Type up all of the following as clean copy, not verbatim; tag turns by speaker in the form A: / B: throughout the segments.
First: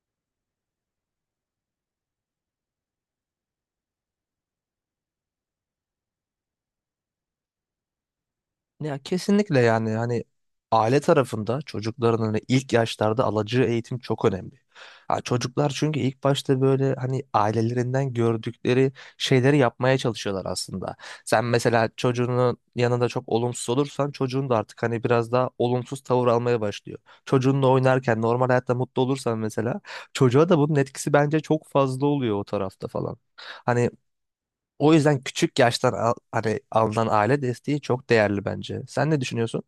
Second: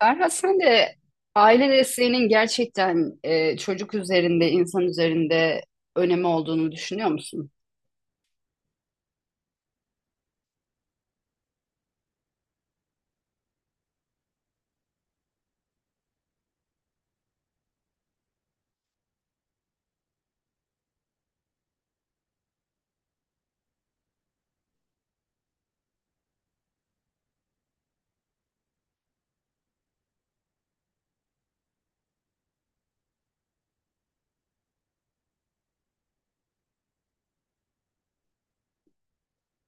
A: Ferhat sen de aile desteğinin gerçekten çocuk üzerinde, insan üzerinde önemi olduğunu düşünüyor musun?
B: Ya kesinlikle yani hani aile tarafında çocukların hani ilk yaşlarda alacağı eğitim çok önemli. Ha, çocuklar çünkü ilk başta böyle hani ailelerinden gördükleri şeyleri yapmaya çalışıyorlar aslında. Sen mesela çocuğunun yanında çok olumsuz olursan çocuğun da artık hani biraz daha olumsuz tavır almaya başlıyor. Çocuğunla oynarken normal hayatta mutlu olursan mesela çocuğa da bunun etkisi bence çok fazla oluyor o tarafta falan. Hani o yüzden küçük yaştan hani alınan aile desteği çok değerli bence. Sen ne düşünüyorsun?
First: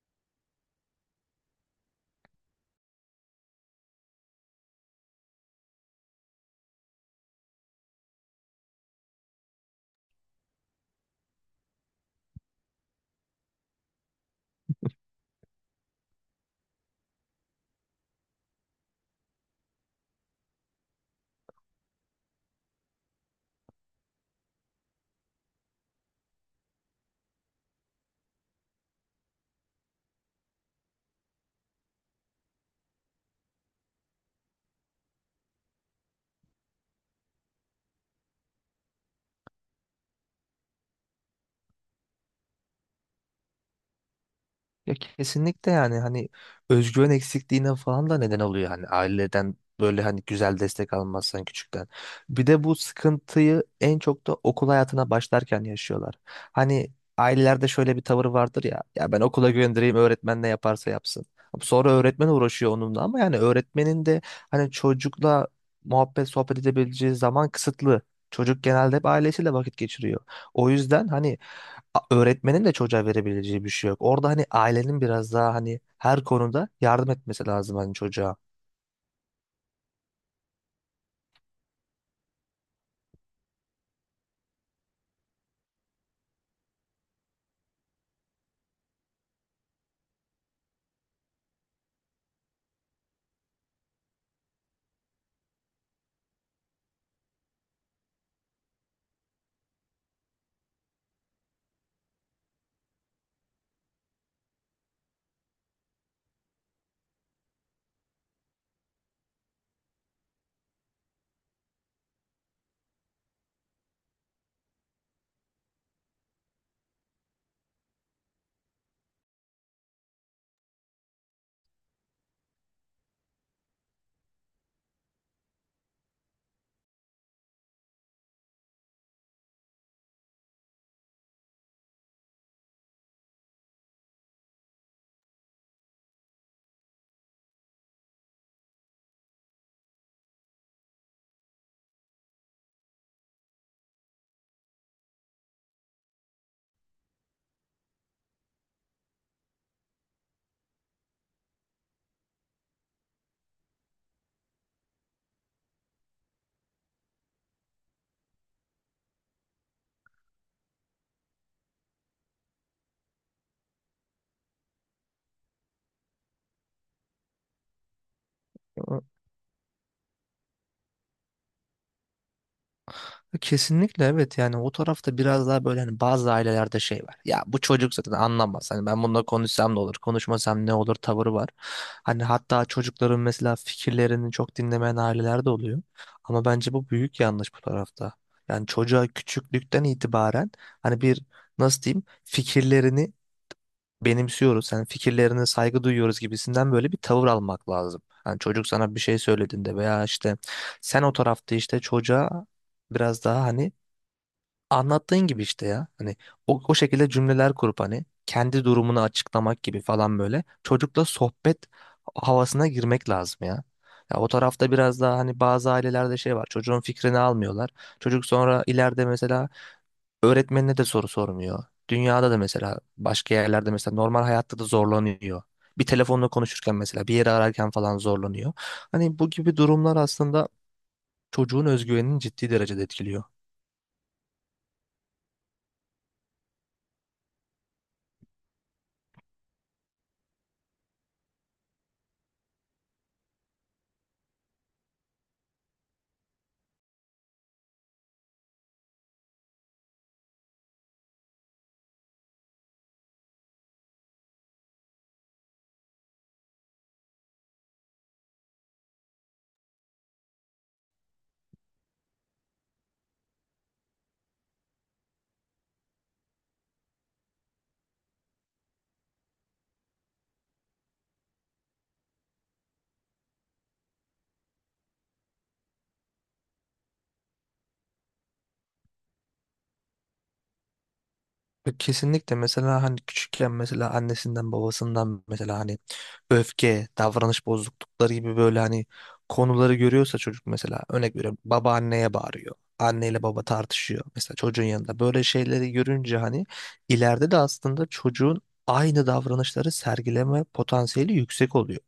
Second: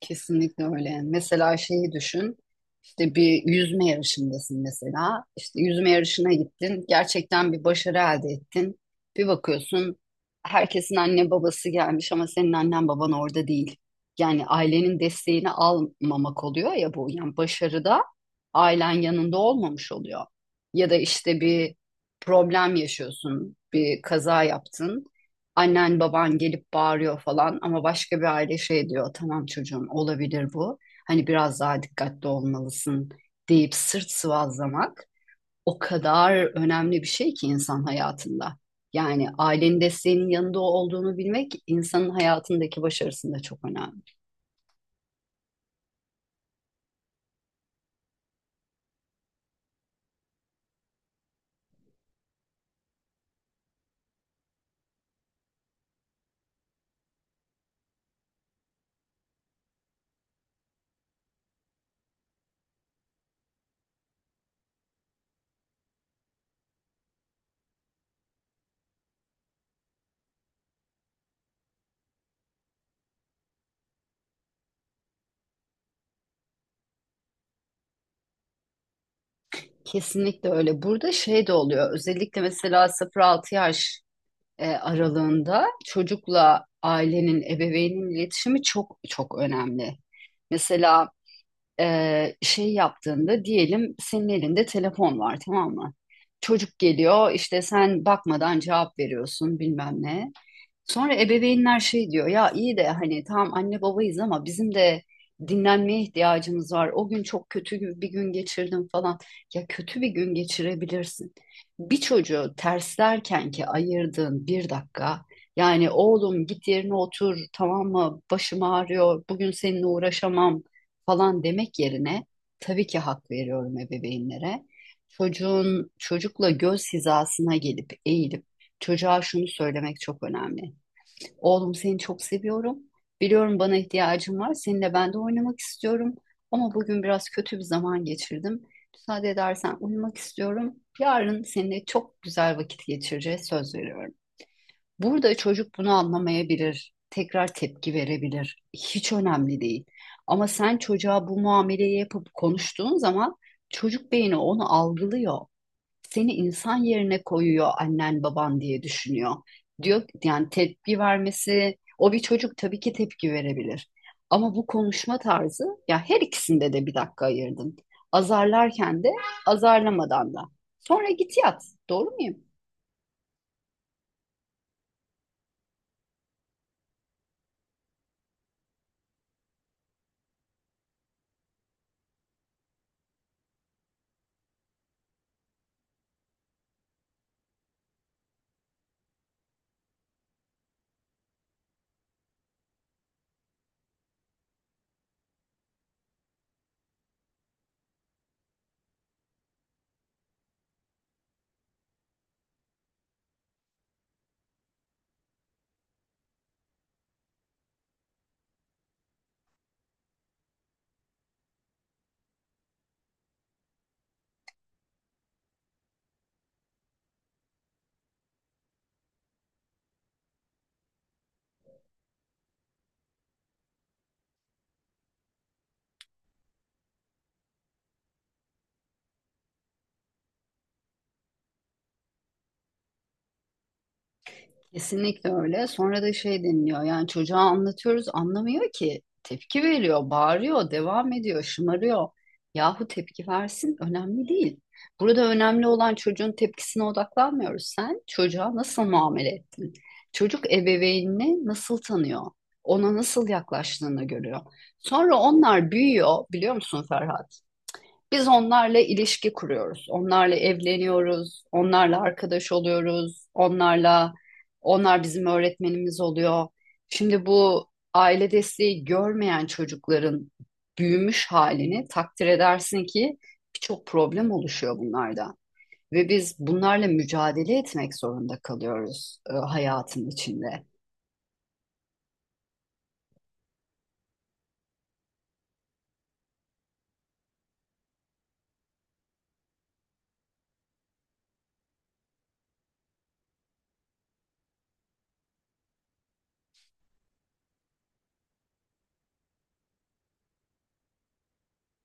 A: Kesinlikle öyle. Mesela şeyi düşün. İşte bir yüzme yarışındasın mesela. İşte yüzme yarışına gittin. Gerçekten bir başarı elde ettin. Bir bakıyorsun herkesin anne babası gelmiş ama senin annen baban orada değil. Yani ailenin desteğini almamak oluyor ya bu. Yani başarıda ailen yanında olmamış oluyor. Ya da işte bir problem yaşıyorsun, bir kaza yaptın, annen baban gelip bağırıyor falan ama başka bir aile şey diyor, tamam çocuğum olabilir bu, hani biraz daha dikkatli olmalısın, deyip sırt sıvazlamak o kadar önemli bir şey ki insan hayatında. Yani ailenin desteğinin yanında olduğunu bilmek insanın hayatındaki başarısında çok önemli.
B: Ya kesinlikle yani hani özgüven eksikliğine falan da neden oluyor hani aileden böyle hani güzel destek almazsan küçükten. Bir de bu sıkıntıyı en çok da okul hayatına başlarken yaşıyorlar. Hani ailelerde şöyle bir tavır vardır, ya ya ben okula göndereyim, öğretmen ne yaparsa yapsın. Sonra öğretmen uğraşıyor onunla, ama yani öğretmenin de hani çocukla muhabbet sohbet edebileceği zaman kısıtlı. Çocuk genelde hep ailesiyle vakit geçiriyor. O yüzden hani öğretmenin de çocuğa verebileceği bir şey yok. Orada hani ailenin biraz daha hani her konuda yardım etmesi lazım hani çocuğa.
A: Kesinlikle öyle. Burada şey de oluyor. Özellikle mesela 0-6 yaş aralığında çocukla ailenin, ebeveynin iletişimi çok çok önemli. Mesela şey yaptığında diyelim senin elinde telefon var, tamam mı? Çocuk geliyor işte, sen bakmadan cevap veriyorsun bilmem ne. Sonra ebeveynler şey diyor, ya iyi de hani tamam anne babayız ama bizim de dinlenmeye ihtiyacımız var. O gün çok bir gün geçirdim falan. Ya kötü bir gün geçirebilirsin. Bir çocuğu terslerken ki ayırdığın bir dakika, yani oğlum git yerine otur tamam mı, başım ağrıyor bugün seninle uğraşamam falan demek yerine, tabii ki hak veriyorum ebeveynlere. Çocukla göz hizasına gelip eğilip çocuğa şunu söylemek çok önemli. Oğlum seni çok seviyorum. Biliyorum bana ihtiyacın var. Seninle ben de oynamak istiyorum. Ama bugün biraz kötü bir zaman geçirdim. Müsaade edersen uyumak istiyorum. Yarın seninle çok güzel vakit geçireceğiz, söz veriyorum. Burada çocuk bunu anlamayabilir. Tekrar tepki verebilir. Hiç önemli değil. Ama sen çocuğa bu muameleyi yapıp konuştuğun zaman çocuk beyni onu algılıyor, seni insan yerine koyuyor, annen baban diye düşünüyor. Diyor yani, tepki vermesi, o bir çocuk, tabii ki tepki verebilir. Ama bu konuşma tarzı ya, her ikisinde de bir dakika ayırdın. Azarlarken de, azarlamadan da. Sonra git yat. Doğru muyum?
B: Kesinlikle, evet, yani o tarafta biraz daha böyle hani bazı ailelerde şey var. Ya bu çocuk zaten anlamaz. Hani ben bununla konuşsam ne olur, konuşmasam ne olur tavırı var. Hani hatta çocukların mesela fikirlerini çok dinlemeyen aileler de oluyor. Ama bence bu büyük yanlış bu tarafta. Yani çocuğa küçüklükten itibaren hani bir, nasıl diyeyim, fikirlerini benimsiyoruz, sen fikirlerine saygı duyuyoruz gibisinden böyle bir tavır almak lazım. Hani çocuk sana bir şey söylediğinde veya işte sen o tarafta işte çocuğa biraz daha hani anlattığın gibi işte ya. Hani o şekilde cümleler kurup hani kendi durumunu açıklamak gibi falan böyle çocukla sohbet havasına girmek lazım ya. Ya o tarafta biraz daha hani bazı ailelerde şey var. Çocuğun fikrini almıyorlar. Çocuk sonra ileride mesela öğretmenine de soru sormuyor. Dünyada da mesela, başka yerlerde mesela, normal hayatta da zorlanıyor. Bir telefonla konuşurken mesela, bir yere ararken falan zorlanıyor. Hani bu gibi durumlar aslında çocuğun özgüvenini ciddi derecede etkiliyor.
A: Kesinlikle öyle. Sonra da şey deniliyor. Yani çocuğa anlatıyoruz, anlamıyor ki. Tepki veriyor, bağırıyor, devam ediyor, şımarıyor. Yahu tepki versin, önemli değil. Burada önemli olan, çocuğun tepkisine odaklanmıyoruz. Sen çocuğa nasıl muamele ettin? Çocuk ebeveynini nasıl tanıyor? Ona nasıl yaklaştığını görüyor. Sonra onlar büyüyor, biliyor musun Ferhat? Biz onlarla ilişki kuruyoruz. Onlarla evleniyoruz, onlarla arkadaş oluyoruz, onlarla, onlar bizim öğretmenimiz oluyor. Şimdi bu aile desteği görmeyen çocukların büyümüş halini takdir edersin ki birçok problem oluşuyor bunlarda. Ve biz bunlarla mücadele etmek zorunda kalıyoruz hayatın içinde.
B: Ya kesinlikle, mesela hani küçükken mesela annesinden babasından mesela hani öfke, davranış bozuklukları gibi böyle hani konuları görüyorsa çocuk, mesela örnek veriyorum, baba anneye bağırıyor. Anneyle baba tartışıyor mesela çocuğun yanında. Böyle şeyleri görünce hani ileride de aslında çocuğun aynı davranışları sergileme potansiyeli yüksek oluyor.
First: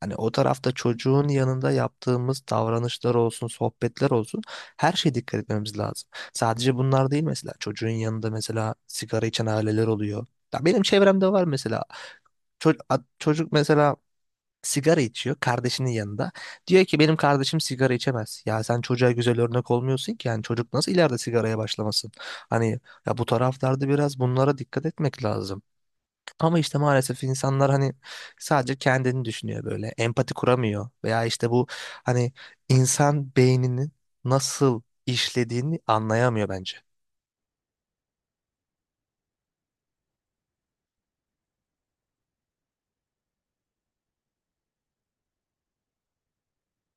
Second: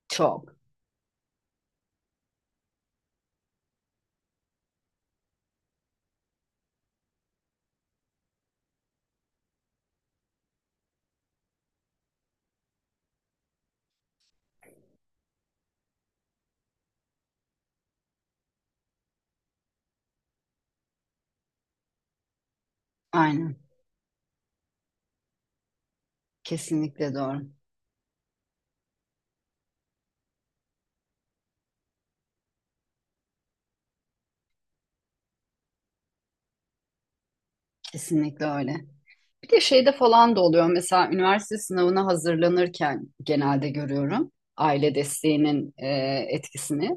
B: Hani o
A: Çok.
B: tarafta çocuğun yanında yaptığımız davranışlar olsun, sohbetler olsun, her şeye dikkat etmemiz lazım. Sadece bunlar değil, mesela çocuğun yanında mesela sigara içen aileler oluyor. Ya benim çevremde var mesela. Çocuk mesela sigara içiyor kardeşinin yanında. Diyor ki benim kardeşim sigara içemez. Ya sen çocuğa güzel örnek olmuyorsun ki, yani çocuk nasıl ileride sigaraya başlamasın? Hani ya, bu
A: Aynen.
B: taraflarda biraz bunlara dikkat etmek lazım. Ama işte
A: Kesinlikle
B: maalesef
A: doğru.
B: insanlar hani sadece kendini düşünüyor böyle. Empati kuramıyor. Veya işte bu hani, insan beyninin nasıl işlediğini anlayamıyor bence.
A: Kesinlikle öyle. Bir de şeyde falan da oluyor, mesela üniversite sınavına hazırlanırken genelde görüyorum aile desteğinin etkisini.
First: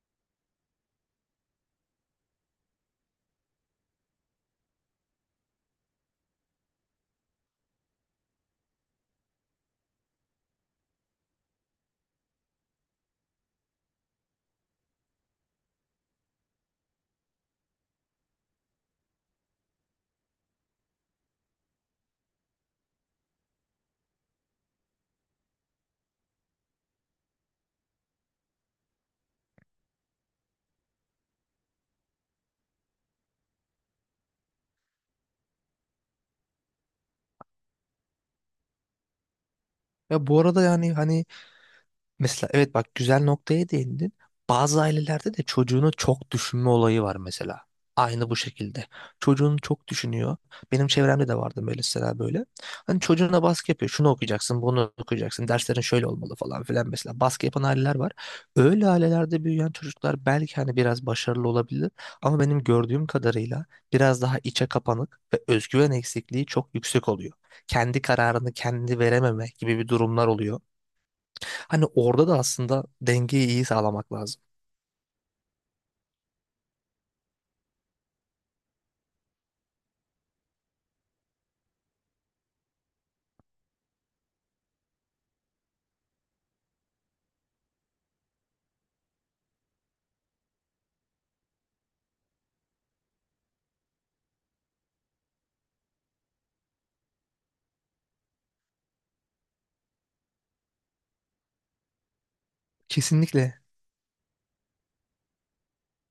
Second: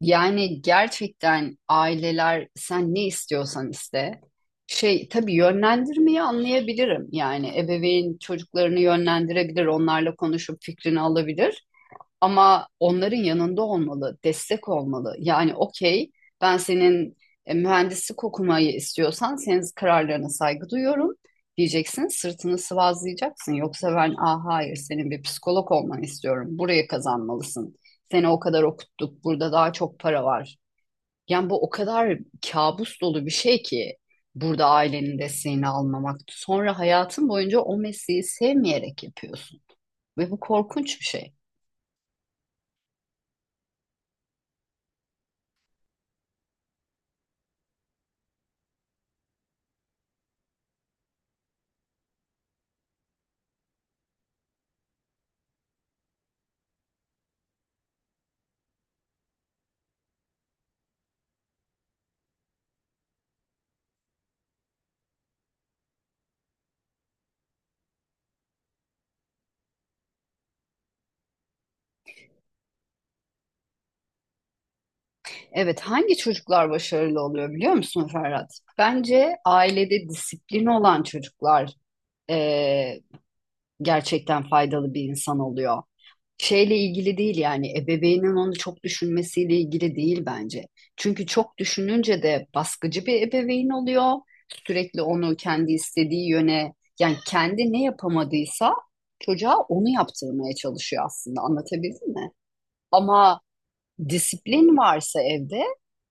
A: Yani gerçekten aileler, sen ne istiyorsan iste. Şey tabii, yönlendirmeyi anlayabilirim. Yani ebeveyn çocuklarını yönlendirebilir, onlarla konuşup fikrini alabilir. Ama onların yanında olmalı, destek olmalı. Yani okey, ben senin mühendislik okumayı istiyorsan senin kararlarına saygı duyuyorum diyeceksin. Sırtını sıvazlayacaksın. Yoksa ben ah hayır, senin bir psikolog olmanı istiyorum. Buraya kazanmalısın. Seni o kadar okuttuk. Burada daha çok para var. Yani bu o kadar kabus dolu bir şey ki, burada ailenin desteğini almamak. Sonra hayatın boyunca o mesleği sevmeyerek yapıyorsun.
B: Ya
A: Ve
B: bu
A: bu
B: arada yani
A: korkunç bir
B: hani,
A: şey.
B: mesela, evet, bak, güzel noktaya değindin. Bazı ailelerde de çocuğunu çok düşünme olayı var mesela. Aynı bu şekilde. Çocuğunu çok düşünüyor. Benim çevremde de vardı böyle mesela, böyle. Hani çocuğuna baskı yapıyor. Şunu okuyacaksın, bunu okuyacaksın. Derslerin şöyle olmalı falan filan mesela. Baskı yapan aileler var. Öyle ailelerde büyüyen çocuklar belki hani biraz başarılı olabilir. Ama benim gördüğüm kadarıyla biraz daha içe kapanık ve özgüven eksikliği çok yüksek oluyor. Kendi kararını kendi verememe gibi bir durumlar oluyor. Hani orada da aslında dengeyi iyi sağlamak lazım.
A: Evet, hangi çocuklar başarılı oluyor biliyor musun Ferhat? Bence ailede disiplin olan çocuklar eee, gerçekten faydalı bir insan oluyor. Şeyle ilgili değil, yani ebeveynin onu çok düşünmesiyle ilgili değil bence. Çünkü çok düşününce de baskıcı bir ebeveyn oluyor. Sürekli onu kendi istediği yöne, yani kendi ne yapamadıysa çocuğa onu yaptırmaya çalışıyor aslında, anlatabildim mi? Ama
B: Kesinlikle.
A: disiplin varsa evde,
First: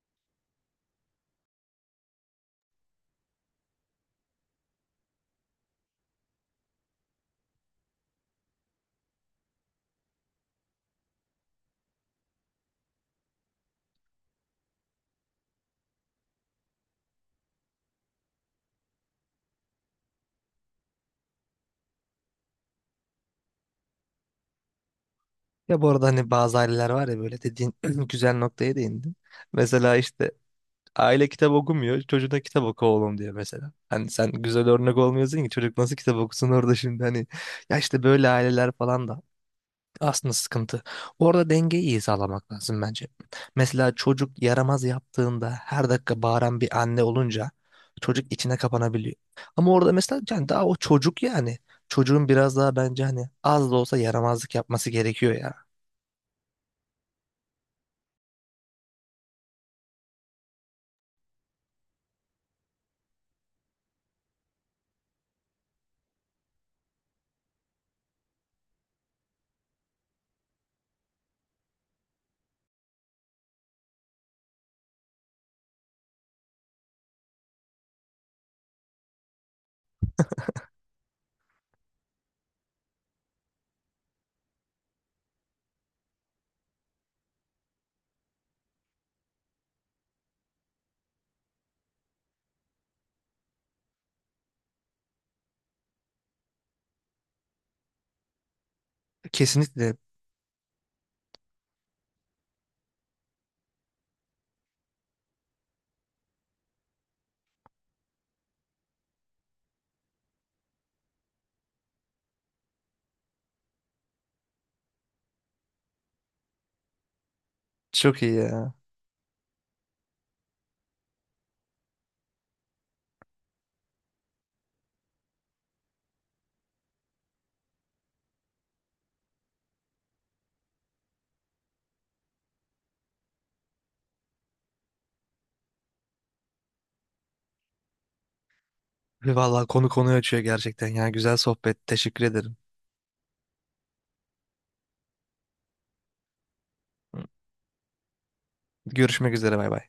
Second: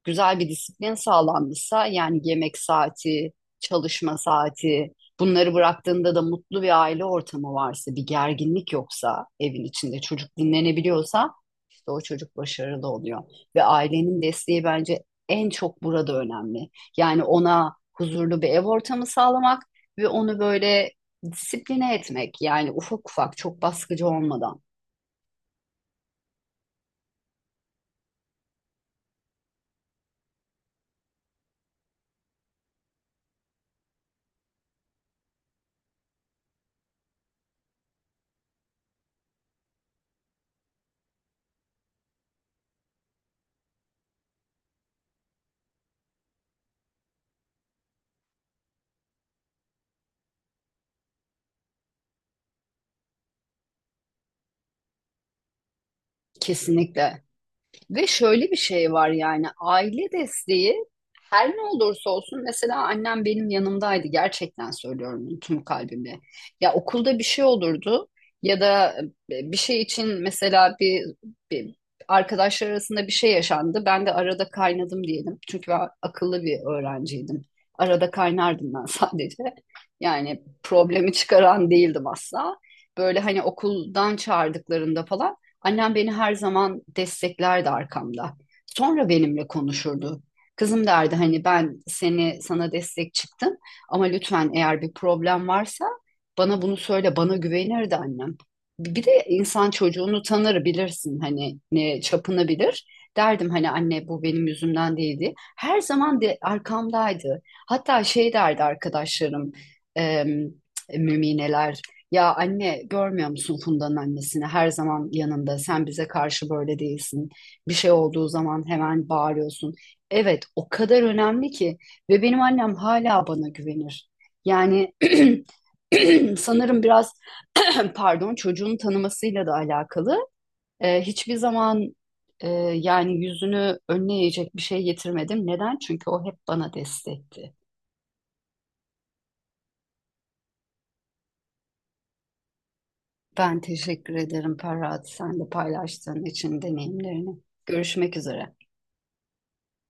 A: güzel bir disiplin sağlanmışsa, yani yemek saati, çalışma saati, bunları bıraktığında da mutlu bir aile ortamı varsa, bir gerginlik yoksa evin içinde, çocuk dinlenebiliyorsa işte o çocuk başarılı oluyor. Ve ailenin desteği bence en çok burada önemli. Yani ona huzurlu bir ev ortamı sağlamak ve onu böyle disipline etmek, yani ufak ufak, çok baskıcı olmadan.
B: Ya bu arada hani bazı aileler var ya böyle, dediğin güzel noktaya değindin. Mesela işte aile kitap okumuyor. Çocuğuna kitap oku oğlum diyor mesela. Hani sen güzel örnek olmuyorsun ki, çocuk nasıl kitap okusun orada şimdi hani. Ya işte böyle aileler falan da aslında sıkıntı. Orada dengeyi iyi sağlamak lazım bence. Mesela çocuk yaramaz yaptığında her dakika bağıran bir anne olunca çocuk içine kapanabiliyor. Ama orada mesela yani, daha o çocuk yani. Çocuğun biraz daha bence hani az da olsa yaramazlık yapması gerekiyor ya.
A: Kesinlikle. Ve şöyle bir şey var, yani aile desteği her ne olursa olsun, mesela annem benim yanımdaydı, gerçekten söylüyorum bunu tüm kalbimle. Ya okulda bir şey olurdu ya da bir şey için, mesela bir arkadaşlar arasında bir şey yaşandı. Ben de arada kaynadım diyelim. Çünkü ben akıllı bir öğrenciydim. Arada kaynardım ben sadece. Yani problemi çıkaran değildim asla. Böyle hani okuldan çağırdıklarında falan, annem beni her zaman desteklerdi arkamda. Sonra benimle konuşurdu. Kızım derdi hani, ben seni, sana destek çıktım ama lütfen eğer bir problem varsa bana bunu söyle, bana güvenirdi annem. Bir de insan
B: Kesinlikle,
A: çocuğunu tanır, bilirsin hani ne çapını bilir. Derdim hani anne, bu benim yüzümden değildi. Her zaman de arkamdaydı. Hatta şey derdi arkadaşlarım, em, mümineler, ya anne görmüyor musun Funda'nın annesini? Her zaman yanında. Sen bize karşı böyle değilsin. Bir şey
B: çok
A: olduğu
B: iyi
A: zaman
B: ya.
A: hemen bağırıyorsun. Evet, o kadar önemli ki, ve benim annem hala bana güvenir. Yani sanırım biraz pardon, çocuğun tanımasıyla da alakalı. Hiçbir zaman e, yani yüzünü önüne eğecek bir şey getirmedim. Neden? Çünkü o hep bana destekti.
B: Vallahi konu konuyu açıyor gerçekten ya. Güzel sohbet. Teşekkür ederim.
A: Ben teşekkür ederim Ferhat, sen de paylaştığın için deneyimlerini. Görüşmek üzere.
B: Görüşmek üzere, bay bay.